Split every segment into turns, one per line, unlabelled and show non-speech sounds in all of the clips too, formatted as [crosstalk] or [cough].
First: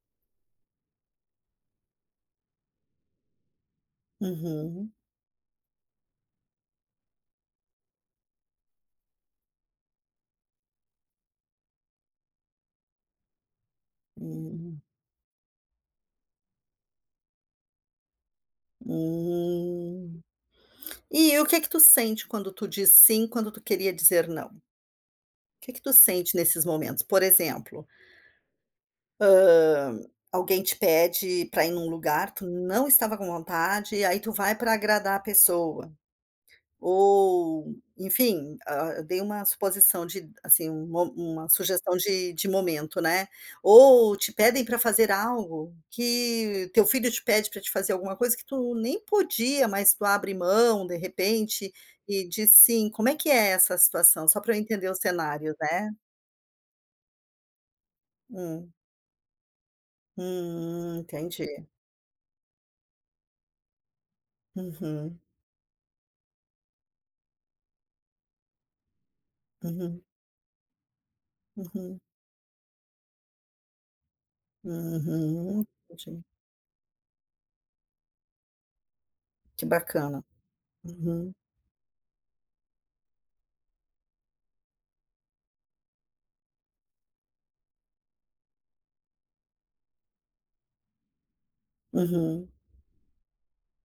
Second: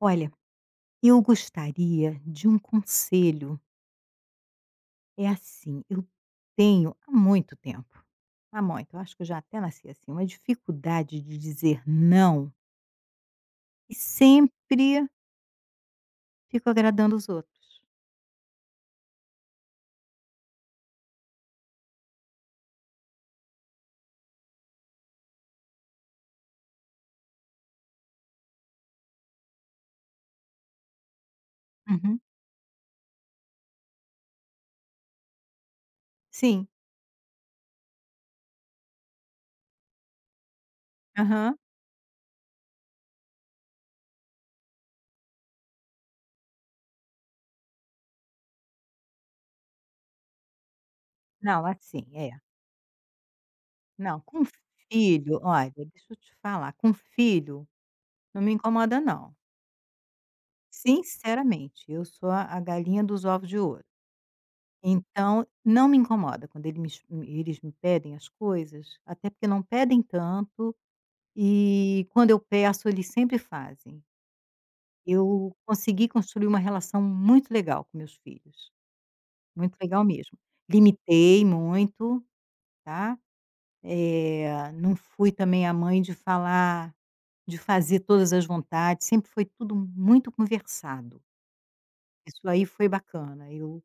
Olha, eu gostaria de um conselho.
Uhum,
É assim, eu tenho há muito tempo, há muito, eu acho que eu já até nasci assim, uma dificuldade de dizer não e
uhum,
sempre fico agradando os outros.
hum. E o que é que tu sente quando tu diz sim, quando tu queria dizer não? O que é que tu sente nesses momentos? Por exemplo, hã, alguém te pede para ir num
Uhum.
lugar, tu não estava com vontade, e aí tu vai para agradar a pessoa.
Sim.
Ou, enfim, ah, eu dei uma suposição de assim, um mo uma
Aham.
sugestão de momento, né. Ou te pedem para fazer algo que teu filho te pede para te fazer alguma coisa que tu nem podia, mas tu abre mão, de
Não,
repente,
assim,
e
é.
diz sim. Como é que é essa
Não,
situação? Só
com
para eu entender o
filho,
cenário,
olha,
né.
deixa eu te falar, com filho não me
Hum.
incomoda não.
Entendi.
Sinceramente, eu sou a galinha dos ovos de ouro.
Uhum,
Então, não me incomoda quando eles me pedem as coisas, até porque não pedem
uhum,
tanto,
uhum,
e quando eu peço eles sempre fazem. Eu
uhum,
consegui
entendi.
construir uma relação muito legal com meus filhos,
Que
muito legal
bacana.
mesmo.
Uhum,
Limitei muito, tá, não fui também a mãe de falar de fazer todas as vontades, sempre foi tudo muito conversado.
uhum,
Isso aí foi bacana.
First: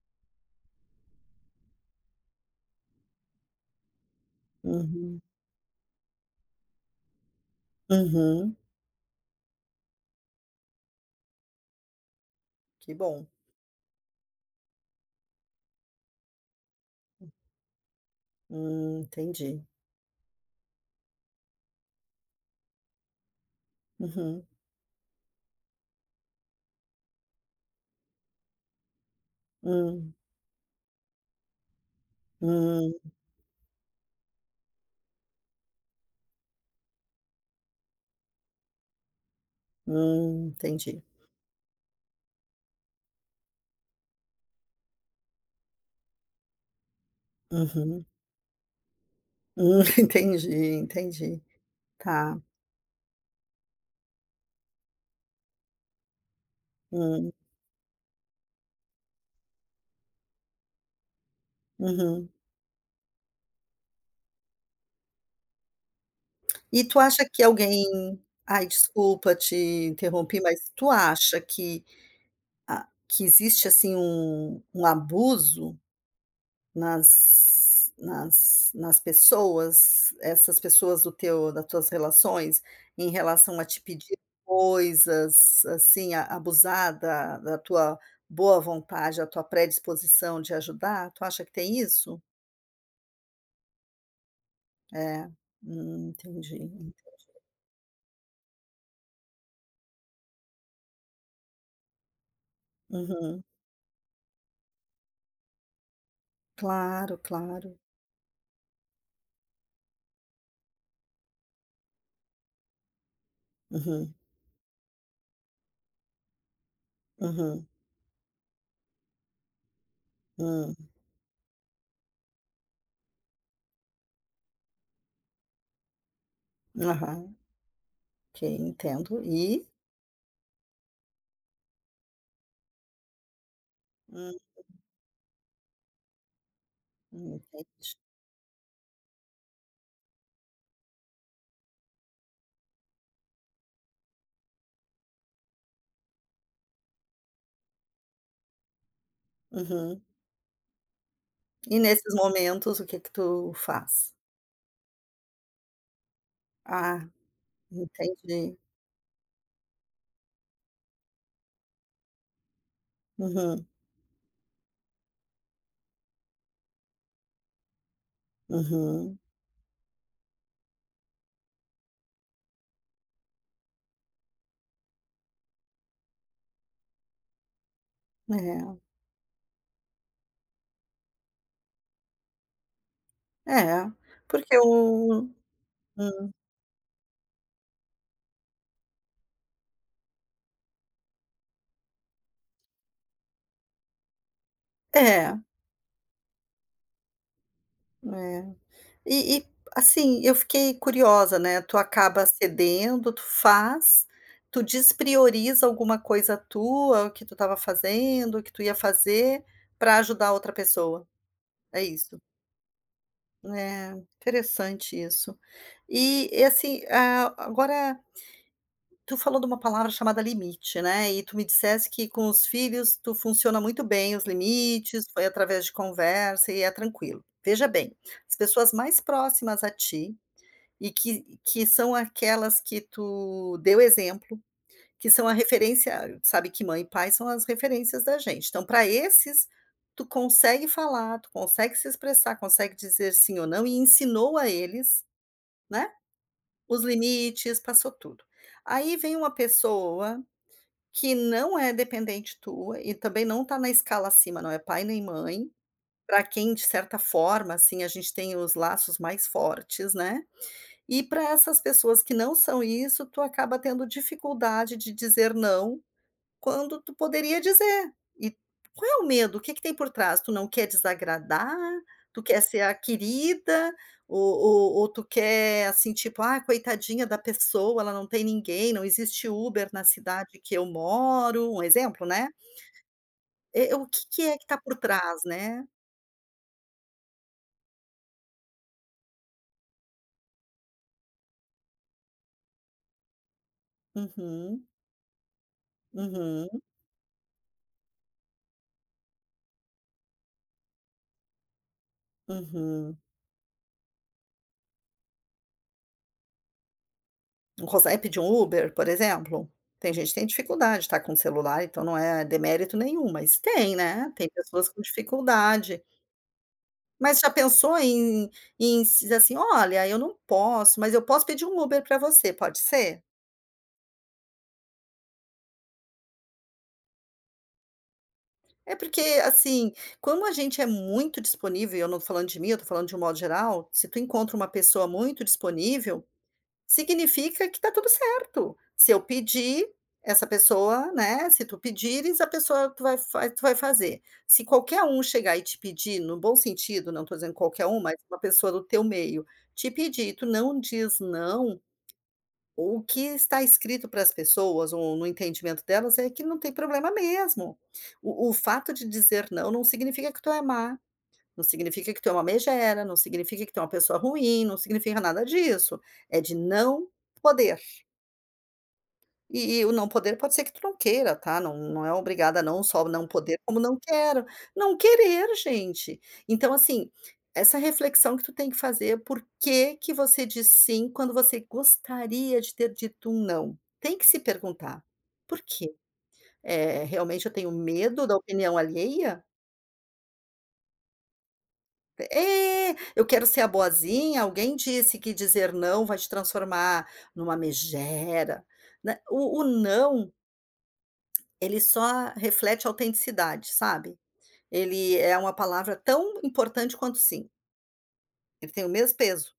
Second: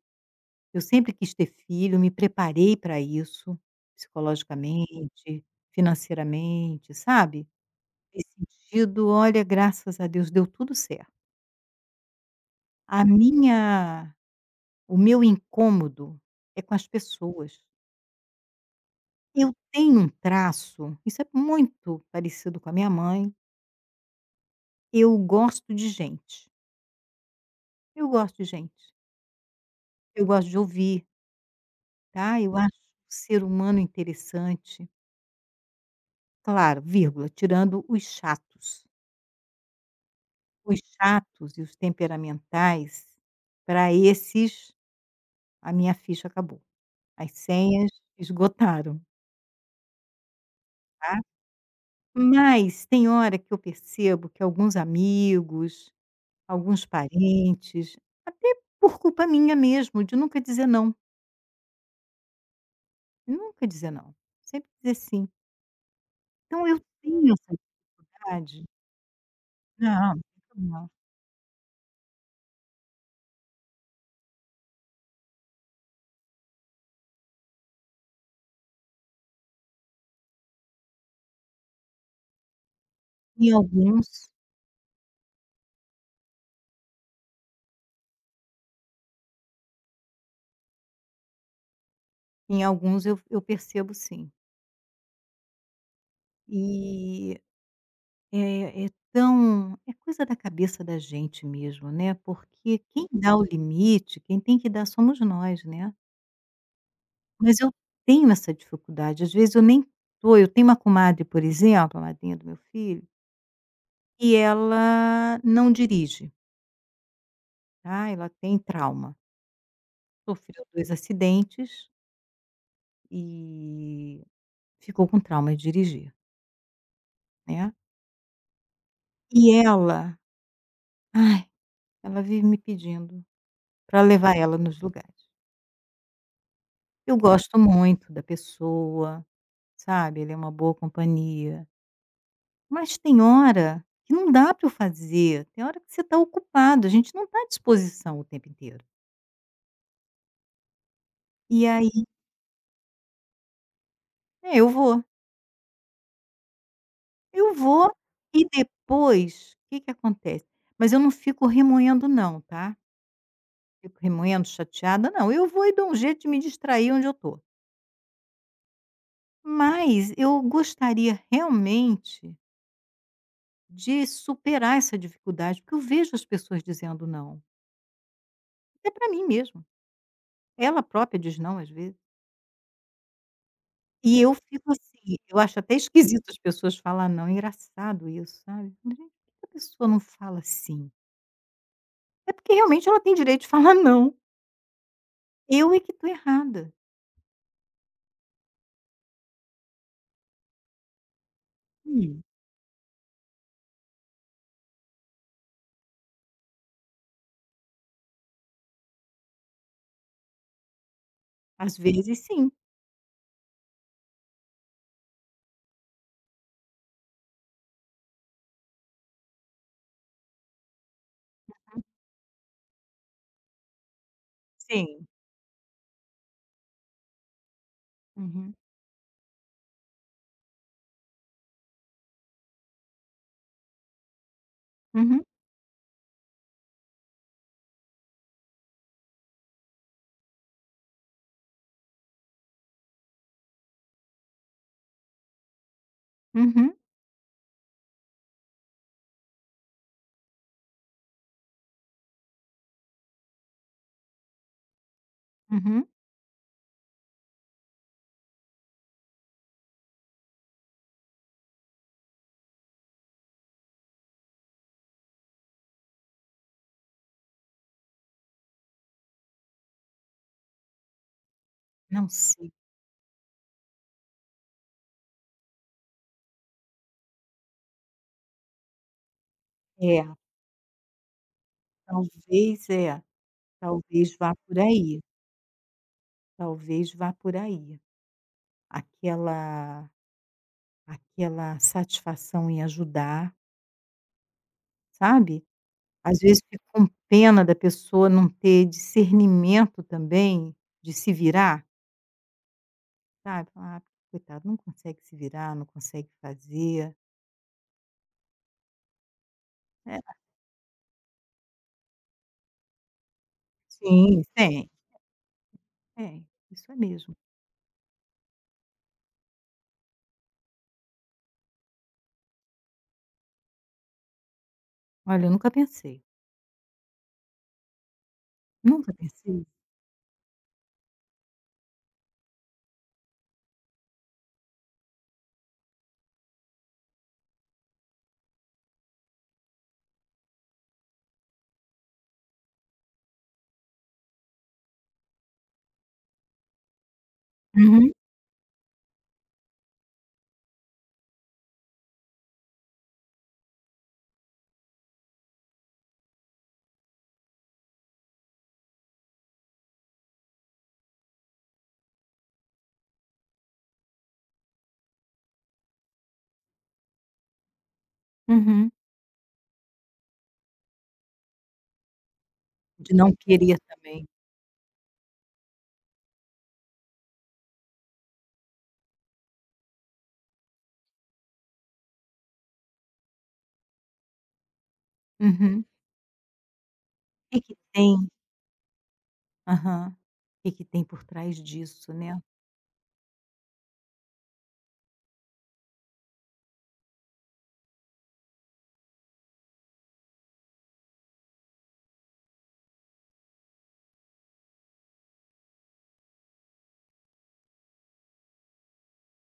Eu sempre quis ter filho, me preparei para isso,
uhum,
psicologicamente, financeiramente, sabe. Nesse
uhum.
sentido, olha, graças a Deus deu tudo certo.
Que
A
bom.
minha O meu incômodo é com as pessoas. Eu
Entendi.
tenho um traço, isso é muito parecido com a minha mãe,
Uhum.
eu gosto de gente. Eu gosto de gente.
Hum,
Eu gosto de ouvir, tá, eu acho o
hum,
ser humano interessante. Claro, vírgula, tirando os chatos. Os
entendi.
chatos e os temperamentais, para esses, a minha ficha acabou. As senhas
Uhum.
esgotaram,
[laughs] Entendi,
tá.
entendi. Tá.
Mas tem hora que eu percebo que alguns amigos, alguns
Hum,
parentes, até por culpa minha mesmo, de nunca dizer não,
uhum.
nunca dizer não, sempre dizer sim. Então eu
E tu acha
tenho
que
essa
alguém
dificuldade
ai, desculpa te
não,
interrompi, mas tu
não.
acha que a que existe, assim, um abuso nas pessoas, essas pessoas do teu das tuas relações, em
Em
relação a te pedir
alguns
coisas, assim, a abusar da tua boa vontade, a tua predisposição de ajudar, tu acha que tem isso?
em alguns eu percebo sim.
É. Entendi.
E É tão coisa da cabeça da gente mesmo, né, porque quem dá
Uhum.
o limite, quem tem que dar somos nós, né.
Claro,
Mas eu
claro.
tenho essa dificuldade, às vezes eu nem tô eu tenho uma comadre, por exemplo, a madrinha do meu filho,
Uhum,
e ela não dirige,
uhum,
tá, ela tem trauma. Sofreu
hum.
2 acidentes e ficou com trauma de dirigir,
Aham,
né.
ok, entendo.
E
E?
ela, ai, Ela vive me pedindo para
Hum,
levar ela nos lugares. Eu gosto
entendi.
muito da pessoa, sabe, ele é uma boa companhia, mas tem hora que não dá para eu fazer, tem hora que você está ocupado, a gente não está à disposição o tempo inteiro.
Uhum.
E
E
aí
nesses momentos, o que que tu faz?
é, eu vou,
Ah.
eu vou e
Entendi.
depois o que que acontece? Mas eu não fico remoendo não, tá,
Uhum,
fico remoendo, chateada, não, eu vou e dou um jeito de me distrair onde eu tô.
uhum.
Mas eu gostaria realmente de superar essa dificuldade, porque eu vejo as pessoas dizendo não. Até para mim mesmo. Ela própria diz não às vezes.
É, é,
E eu
porque
fico assim,
o
eu acho até esquisito
hum,
as pessoas falar não, é engraçado isso, sabe. Gente, por que a pessoa não fala assim? É porque realmente ela tem direito de [laughs] falar não.
é,
Eu é que estou errada.
é. E assim, eu fiquei curiosa, né, tu
Hum.
acaba cedendo, tu faz, tu desprioriza alguma coisa tua, o que tu estava fazendo, o que tu ia fazer, para ajudar outra pessoa,
Às
é isso?
vezes sim.
É, interessante isso. E assim, ah, agora tu falou de uma palavra chamada limite, né, e tu me dissesse que com os filhos tu funciona muito bem os limites,
Sim.
foi através de conversa e é tranquilo. Veja bem, as
Uhum.
pessoas mais próximas a ti e que são aquelas que tu deu exemplo, que
Uhum.
são a referência sabe que mãe e pai são as referências da gente. Então para esses, tu consegue falar, tu consegue se expressar, consegue dizer sim ou não e ensinou a eles, né,
Uhum.
os limites, passou tudo. Aí vem uma pessoa que não é dependente tua e também não está na escala acima, não é pai nem mãe,
Uhum.
para quem de certa forma, assim, a gente tem os laços mais fortes, né. E para essas pessoas que não são isso, tu acaba tendo dificuldade de dizer não quando tu poderia dizer. E qual é o medo? O que que tem por trás? Tu não quer desagradar?
Não
Tu quer
sei.
ser a querida? Ou tu quer, assim, tipo: "Ah, coitadinha da pessoa, ela não tem ninguém, não existe Uber na
É,
cidade que eu moro", um exemplo, né.
talvez é,
Eh, o que
talvez
que
vá
é que
por
tá por
aí,
trás, né.
talvez vá por aí. Aquela aquela satisfação em ajudar,
Uhum,
sabe. Às vezes
uhum,
fico com pena da pessoa não ter discernimento também de se virar,
uhum.
sabe. Falar: "Ah, coitado, não consegue se virar, não consegue fazer".
Não consegue pedir um Uber, por exemplo? Tem
É,
gente que tem dificuldade, tá com celular, então não é demérito nenhum, mas tem, né,
sim,
tem pessoas
tem,
com dificuldade.
tem, isso é mesmo.
Mas já pensou em em se dizer assim: "Olha, eu não posso, mas eu posso pedir um Uber para você, pode ser?"
Olha, eu nunca pensei,
É
nunca
porque,
pensei.
assim, como a gente é muito disponível, e eu não tô falando de mim, eu tô falando de um modo geral, se tu encontra uma pessoa muito disponível, significa que tá tudo certo. Se eu pedir, essa pessoa, né, se tu pedires, a pessoa tu vai fa tu vai fazer. Se qualquer um chegar e te pedir, no bom sentido, não tô dizendo qualquer um,
Uhum,
mas uma pessoa do teu meio, te pedir e tu não diz: "Não", o que está escrito para as pessoas ou no entendimento delas é que não tem problema mesmo. O fato de dizer não, não significa que tu é má, não significa que tu é uma megera, não significa que tu é uma pessoa ruim, não significa nada disso. É de não poder.
uhum.
E o não poder pode ser que tu não queira, tá, não não é obrigada, não só
De
não
não
poder,
querer
como não
também.
quero. Não querer, gente. Então, assim, essa reflexão que tu tem que fazer, por que que você diz sim quando você gostaria de ter dito um não? Tem que se perguntar: "Por
Uhum.
quê? É
O
realmente eu
que
tenho
que tem
medo da opinião alheia?
aham. O que que tem por trás disso, né.
É, eu quero ser a boazinha, alguém disse que dizer não vai te transformar numa megera", né. O não ele só reflete autenticidade, sabe. Ele é uma palavra tão importante quanto sim, ele tem o mesmo peso.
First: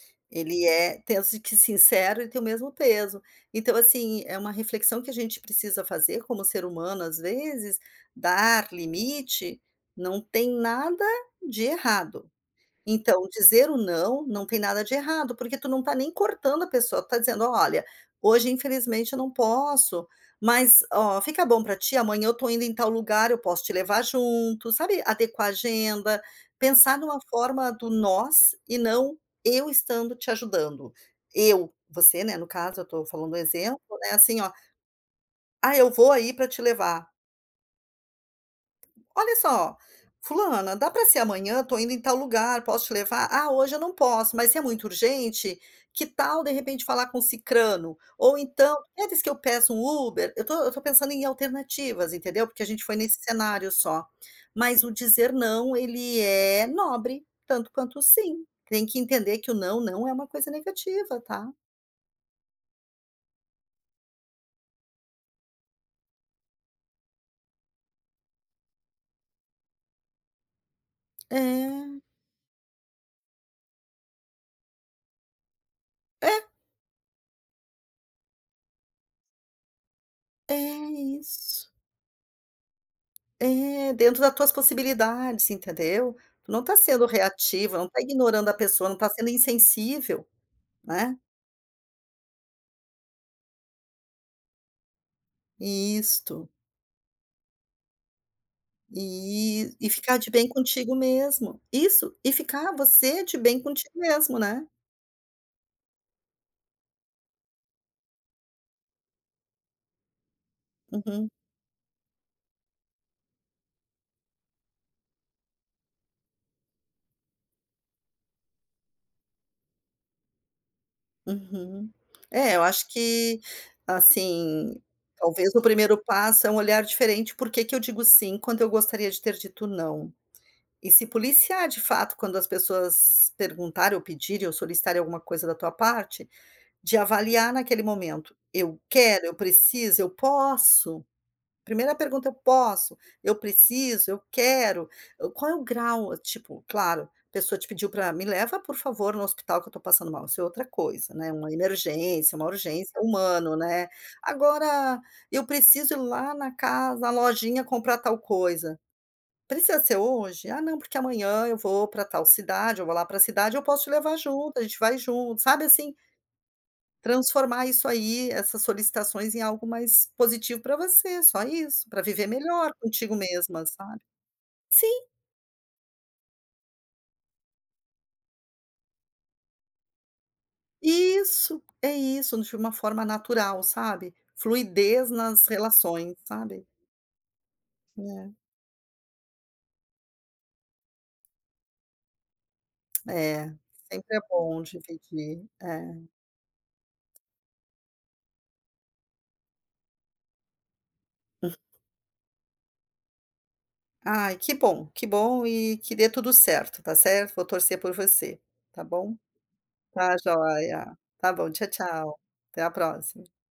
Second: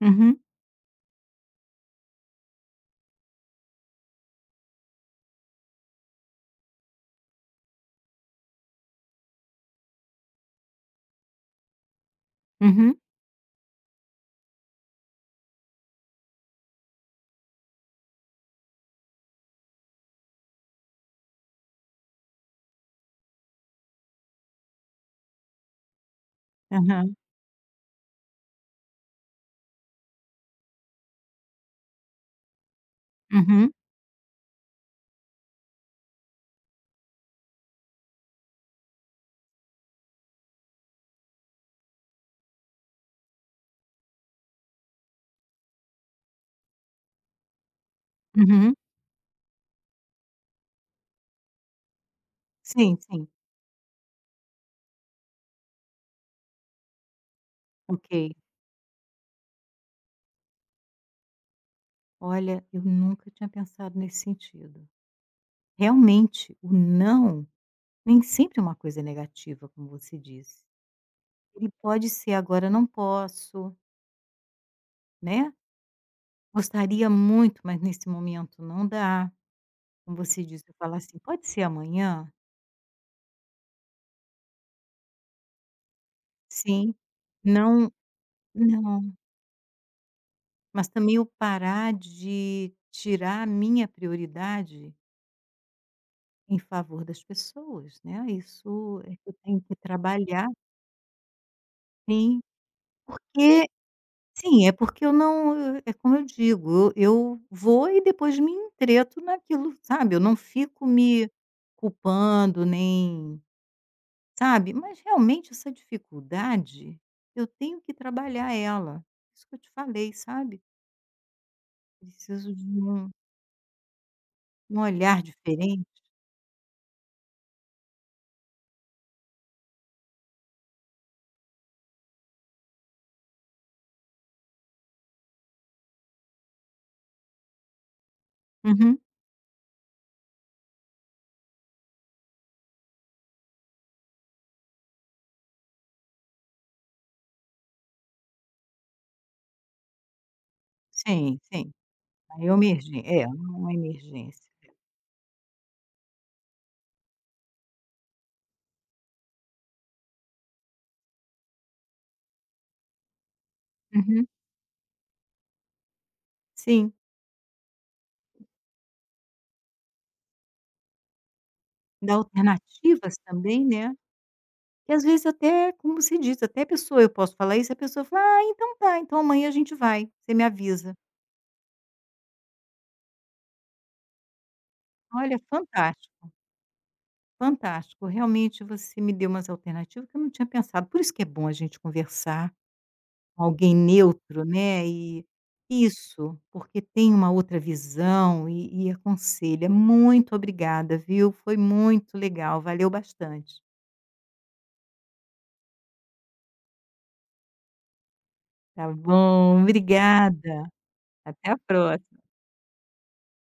Uhum,
Ele é penso que sincero, ele tem o mesmo peso. Então, assim, é uma reflexão que a gente precisa fazer como ser humano, às vezes, dar limite não tem nada de errado.
uhum,
Então, dizer o não, não tem nada de errado, porque tu não está nem cortando a pessoa, tu tá dizendo: "Olha, hoje infelizmente eu não posso, mas, ó, fica bom para ti, amanhã eu tô indo em tal lugar, eu posso te levar junto", sabe, adequar a agenda, pensar
aham,
numa forma do nós e não eu estando te ajudando. Eu, você, né, no caso, eu tô falando um
uhum,
exemplo, né, assim, ó: "Ah, eu vou aí para te levar". Olha só, fulana, dá para ser amanhã? Tô indo em tal lugar, posso te levar? Ah, hoje eu não posso, mas se é muito urgente, que tal de repente falar com cicrano? Ou
uhum.
então, queres que eu peça um Uber? Eu tô pensando em alternativas, entendeu? Porque a gente foi
Sim,
nesse
sim,
cenário só. Mas o dizer não, ele é nobre, tanto quanto o
ok.
sim. Tem que entender que o não não é uma coisa negativa, tá?
Olha, eu nunca tinha pensado nesse sentido. Realmente, o não nem sempre é uma coisa negativa, como você disse.
É,
Ele pode ser agora não posso, né?
é,
Gostaria muito, mas nesse momento não dá. Como você
é
disse, eu falar assim, pode ser
isso.
amanhã?
É, dentro das tuas possibilidades, entendeu? Tu não tá
Sim.
sendo reativa, não
Não,
tá ignorando a pessoa, não tá
não.
sendo insensível,
Mas
né.
também eu parar de tirar a minha prioridade
Isto.
em favor das pessoas, né? Isso é que eu tenho
E
que
e ficar de
trabalhar,
bem contigo mesmo. Isso, e
sim.
ficar você de bem
Porque
contigo mesmo,
Sim,
né.
é porque eu não é como eu digo, eu vou e depois me entreto naquilo, sabe, eu não fico
Uhum,
me culpando nem sabe, mas realmente essa dificuldade, eu tenho que trabalhar ela. Isso que eu te falei, sabe,
uhum.
preciso
É, eu
de
acho
um
que,
um
assim,
olhar
talvez o
diferente.
primeiro passo é um olhar diferente, por que que eu digo sim quando eu gostaria de ter dito não? E se policiar de fato quando as pessoas perguntarem ou pedirem ou solicitarem alguma coisa da tua parte, de avaliar naquele momento: "Eu
Uhum.
quero, eu preciso, eu posso?" Primeira pergunta: "Eu posso? Eu preciso? Eu quero?" Qual é o grau? Tipo, claro, a pessoa te pediu para "Me leva, por favor, no hospital que eu tô passando mal", isso é outra coisa, né,
Sim,
uma
sim,
emergência,
aí
uma
é uma
urgência, é
emergen é,
humano,
uma
né.
emergência.
Agora, eu preciso ir lá na casa na lojinha comprar tal coisa. "Precisa ser hoje?" "Ah, não, porque amanhã eu vou para tal cidade, eu vou lá para a cidade, eu posso te levar
Uhum.
junto, a gente vai junto", sabe, assim,
Sim,
transformar isso aí, essas solicitações em algo mais positivo para você, só isso, para
dá
viver melhor contigo
alternativas
mesma,
também, né.
sabe.
E às
Sim,
vezes até, como se diz, até a pessoa eu posso falar isso, a pessoa fala: "Ah, então tá, então amanhã a gente vai, você me avisa".
isso, é isso, de uma forma natural, sabe. Fluidez
Olha,
nas relações,
fantástico,
sabe.
fantástico, realmente você me deu umas alternativas que eu não tinha pensado, por isso que é bom a gente conversar com
É, é,
alguém
sempre é
neutro,
bom
né, e
dividir, é.
isso, porque tem uma outra visão e aconselha. Muito obrigada, viu, foi muito legal, valeu bastante.
Ai, que bom e que dê tudo certo, tá certo. Vou torcer por você, tá
Tá
bom.
bom,
Tá
obrigada,
joia. Tá bom,
até a
tchau, tchau.
próxima.
Até a próxima.